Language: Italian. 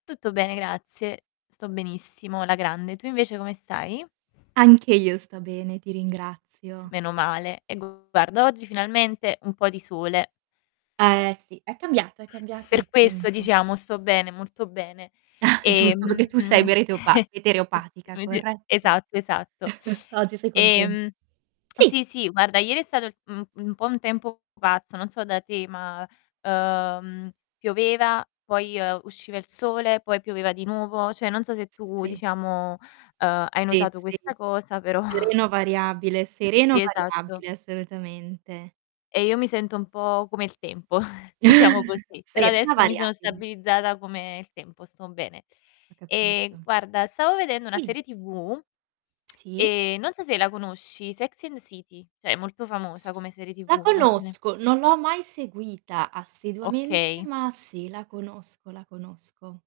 Tutto bene, grazie. Sto benissimo, alla grande. Tu invece come stai? Anche io sto bene, ti ringrazio. Meno male. E guarda, oggi finalmente un po' di sole. Eh, sì, è cambiato è cambiato Per il questo, tempo. diciamo, sto bene, molto bene. Giusto, perché tu sei Ehm, mereteopa s metereopatica, [unintelligible] corretto? esatto, esatto. Oggi sei contenta Ehm sì. sì, sì, guarda ieri è stato, mhmm, un un po' un tempo pazzo, non so da te, ma, uhm, pioveva, poi, ehm, usciva il sole, poi pioveva di nuovo. Cioè non so se S tu, sì. diciamo, uhm, hai Sì, notato sì. questa cosa, però Sereno variabile, sereno Sì, esatto. variabile, assolutamente. E io mi sento un po' come il tempo diciamo così. Però Sì, ma adesso mi sono variabile. stabilizzata come il tempo, sto bene. Ho capito. Ehm, guarda, stavo vedendo una Sì. serie TV, Sì? ehm, non so se la conosci, Sex and the City. Cioè è molto famosa come serie La TV, non so se ne conosco, non l'ho mai seguita assiduamente, Okay. ma sì, la conosco, la conosco.